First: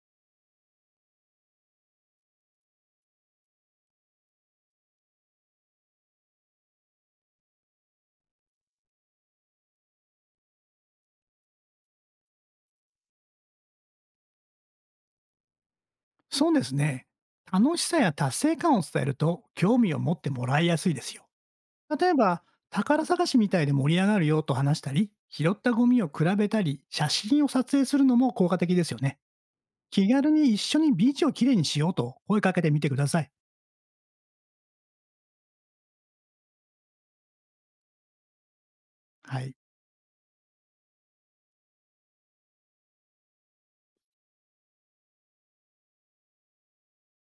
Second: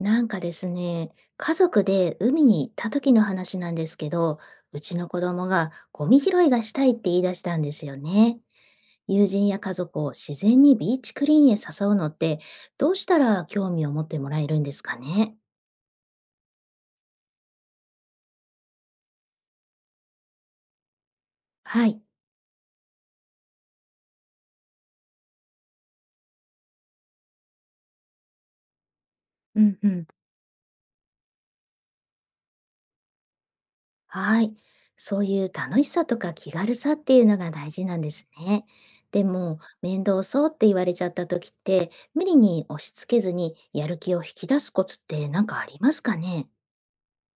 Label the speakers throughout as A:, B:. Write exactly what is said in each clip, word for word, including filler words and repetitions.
A: なんかですね、家族で海に行った時の話なんですけど、うちの子供がゴミ拾いがしたいって言い出したんですよね。友人や家族を自然にビーチクリーンへ誘うのって、どうしたら興味を持ってもらえるんですかね。
B: そうですね。楽しさや達成感を伝えると興味を持ってもらいやすいですよ。
A: はい。
B: 例えば、宝探しみたいで盛り上がるよと話したり、拾ったゴミを比べたり、写真を撮影するのも効果的ですよね。
A: うんうん。
B: 気軽に一緒にビーチをきれいにしようと声かけてみてください。
A: はい。そういう楽しさとか気軽さっていうのが大事なんですね。で
B: はい。
A: も、面倒そうって言われちゃった時って、無理に押し付けずにやる気を引き出すコツって何かありますかね。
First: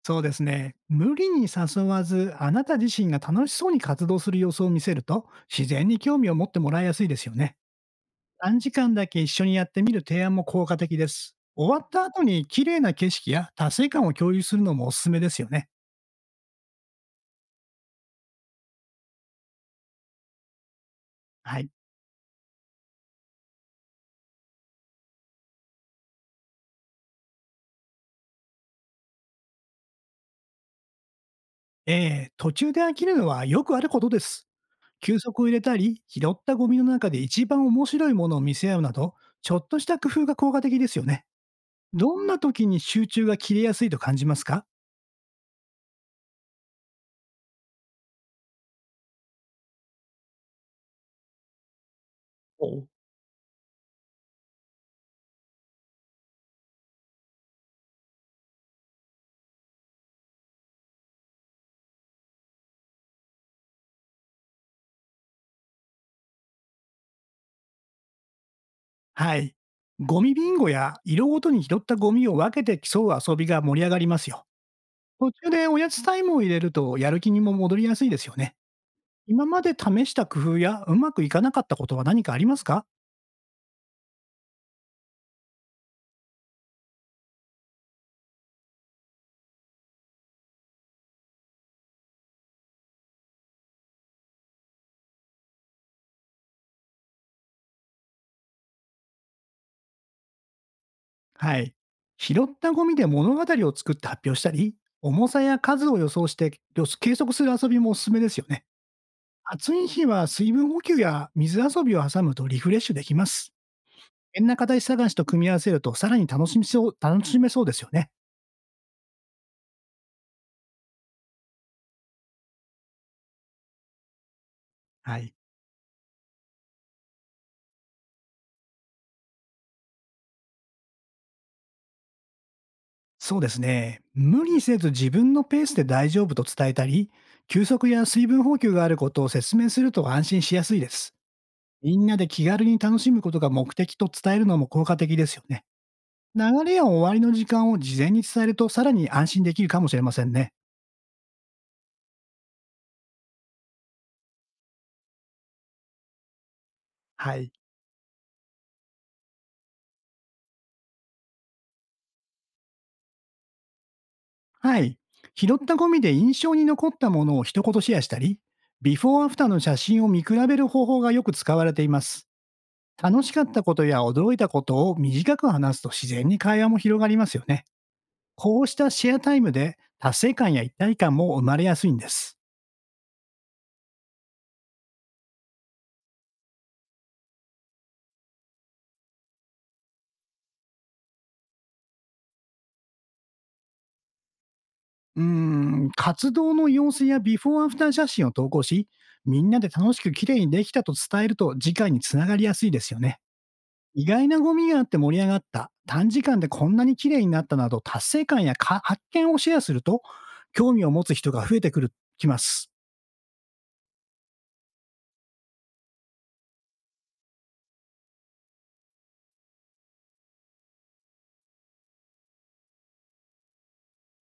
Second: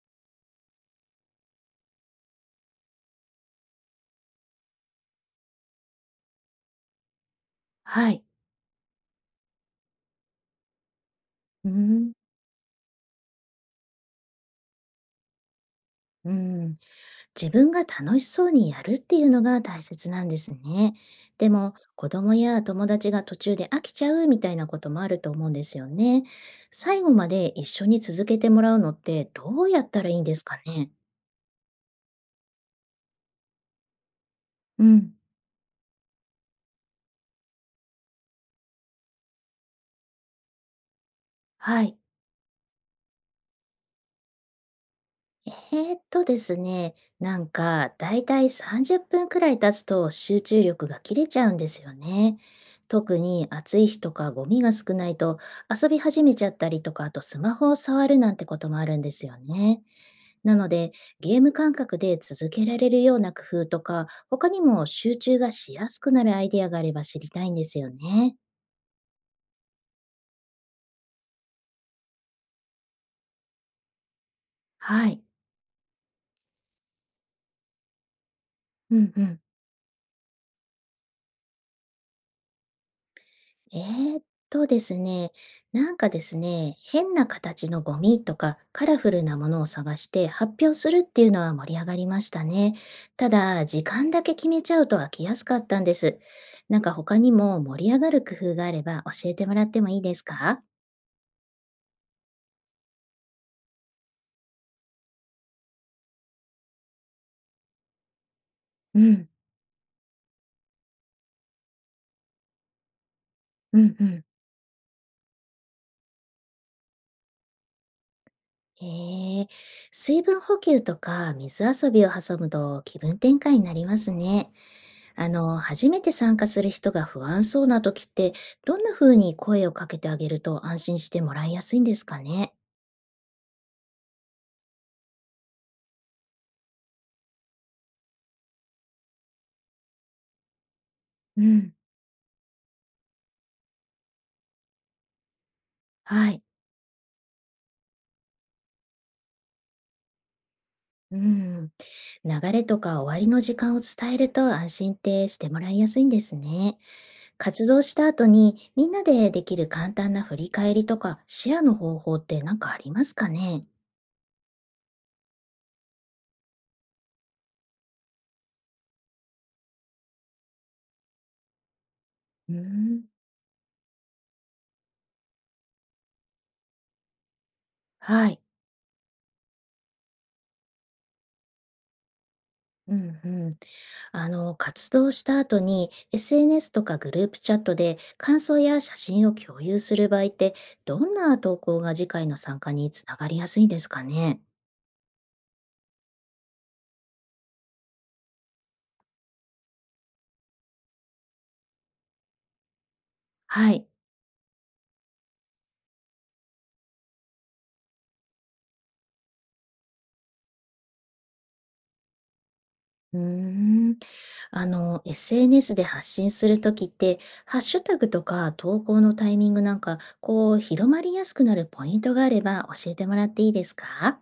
B: そうですね。無理に誘わず、あなた自身が楽しそうに活動する様子を見せると、自然に興味を持ってもらいやすいですよね。
A: はい。
B: 短時間だけ一緒にやってみる提案も効果的です。
A: うー
B: 終わった
A: ん。
B: 後に綺麗な景色や達成感を共有するのもおすすめですよね。
A: うん。自分が楽しそうにやるっていうのが大切なんですね。で
B: はい。
A: も、子供や友達が途中で飽きちゃうみたいなこともあると思うんですよね。最後まで一緒に続けてもらうのってどうやったらいいんですかね。
B: ええ途中で飽きるのはよくあることです。
A: うん。
B: 休息を入れたり、拾ったゴミの中で一番面白いものを見せ合うなど、ちょっとした工夫が効果的ですよね。
A: はい。
B: どんな時に集中が切れやすいと感じますか？
A: えーっとですね、なんかだいたいさんじゅっぷんくらい経つと集中力が切れちゃうんですよね。
B: お
A: 特に暑い日とかゴミが少ないと遊び始めちゃったりとか、あとスマホを触るなんてこともあるんですよね。なので、ゲーム感覚で続けられるような工夫とか、他にも集中がしやすくなるアイデアがあれば知りたいんですよね。
B: はい。ゴミビンゴや色ごとに拾ったゴミを分けて競う遊びが盛り上がりますよ。
A: はい。
B: 途中でおやつタイムを入れるとやる気にも戻りやすいですよね。
A: うんうん。
B: 今まで試した工夫や、うまくいかなかったことは何かありますか？
A: えーっとですね、なんかですね、変な形のゴミとかカラフルなものを探して発表するっていうのは盛り上がりましたね。ただ、時間だけ決めちゃうと飽きやすかったんです。なんか他にも盛り上がる工夫があれば教えてもらってもいいですか。
B: はい。拾ったゴミで物語を作って発表したり、重さや数を予想して、よ計測する遊びもおすすめですよね。
A: うん、
B: 暑い日は水分補給や水遊びを挟むとリフレッシュできます。
A: うん、うん。
B: 変な形探しと組み合わせるとさらに楽しみそう楽しめそうですよね。
A: えー、水分補給とか水遊びを挟むと気分転換になりますね。
B: は
A: あ
B: い。
A: の、初めて参加する人が不安そうな時って、どんな風に声をかけてあげると安心してもらいやすいんですかね。
B: そうですね。無理せず自分のペースで大丈夫と伝えたり、休息や水分補給があることを説明すると安心しやすいです。
A: うん、
B: みんなで気軽に楽しむことが目的と伝えるのも効果的ですよね。
A: はい。
B: 流れや終わりの時間を事前に伝えるとさらに安心できるかもしれませんね。
A: うん。流れとか終わりの時間を伝えると安心ってしてもらいやすいんですね。
B: はい。
A: 活動した後にみんなでできる簡単な振り返りとかシェアの方法って何かありますかね。
B: はい。拾ったゴミで印象に残ったものを一言シェアしたり、ビフォーアフターの写真を見比べる方法がよく使われています。
A: うん。
B: 楽しかったことや驚いたことを短く話すと自然に会話も広がりますよね。
A: はい。
B: こうしたシェアタイムで達成感や一体感も生まれやすいんです。
A: うんうん。あの、活動した後に エスエヌエス とかグループチャットで感想や写真を共有する場合って、どんな投稿が次回の参加につながりやすいですかね。
B: うーん、活動の様子やビフォーアフター写真を投稿し、みんなで楽しく綺麗にできたと伝えると次回につながりやすいですよね。
A: はい。
B: 意外なゴミがあって盛り上がった、短時間でこんなに綺麗になったなど達成感やか発見をシェアすると、興味を持つ人が増えてくる、きます。
A: うーん。あの、エスエヌエス で発信するときって、ハッシュタグとか投稿のタイミングなんか、こう、広まりやすくなるポイントがあれば教えてもらっていいですか。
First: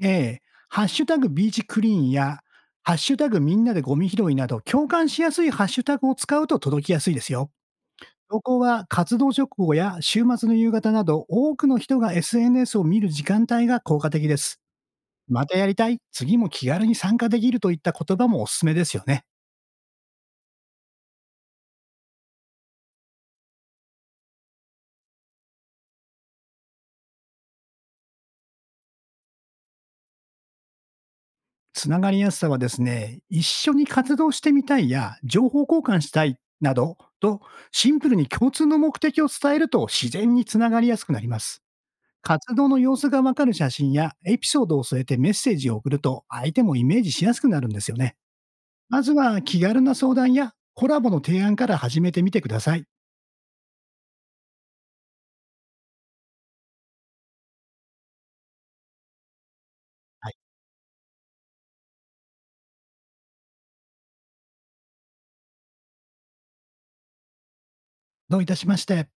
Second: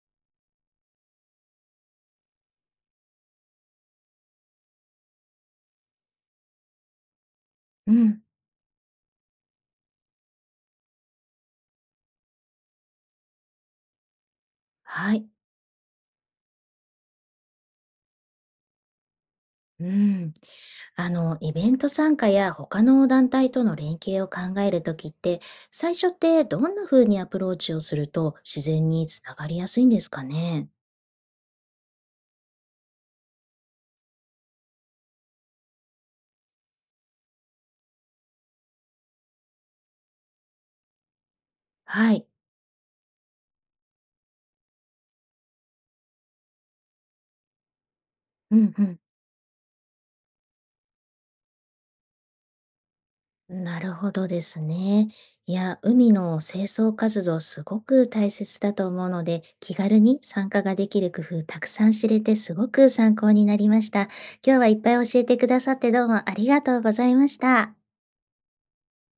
B: ええ、ハッシュタグビーチクリーンや、ハッシュタグみんなでゴミ拾いなど共感しやすいハッシュタグを使うと届きやすいですよ。
A: うん。
B: そこは活動直後や週末の夕方など、多くの人が エスエヌエス を見る時間帯が効果的です。
A: はい。
B: またやりたい、次も気軽に参加できるといった言葉もおすすめですよね。
A: うん。あの、イベント参加や他の団体との連携を考えるときって、最初ってどんな風にアプローチをすると自然につながりやすいんですかね。
B: つながりやすさはですね、一緒に活動してみたいや、情報交換したいなどと、シンプルに共通の目的を伝えると自然につながりやすくなります。
A: はい。
B: 活動の様子がわかる写真やエピソードを添えてメッセージを送ると、相手もイメージしやすくなるんですよね。
A: うんう
B: ま
A: ん。
B: ずは気軽な相談やコラボの提案から始めてみてください。
A: なるほどですね。いや、海の清掃活動すごく大切だと思うので、気軽に
B: はい。
A: 参加ができる工夫たくさん知れてすごく参考になりました。今日はいっぱい教えてくださってどうもありがとうございました。
B: どういたしまして。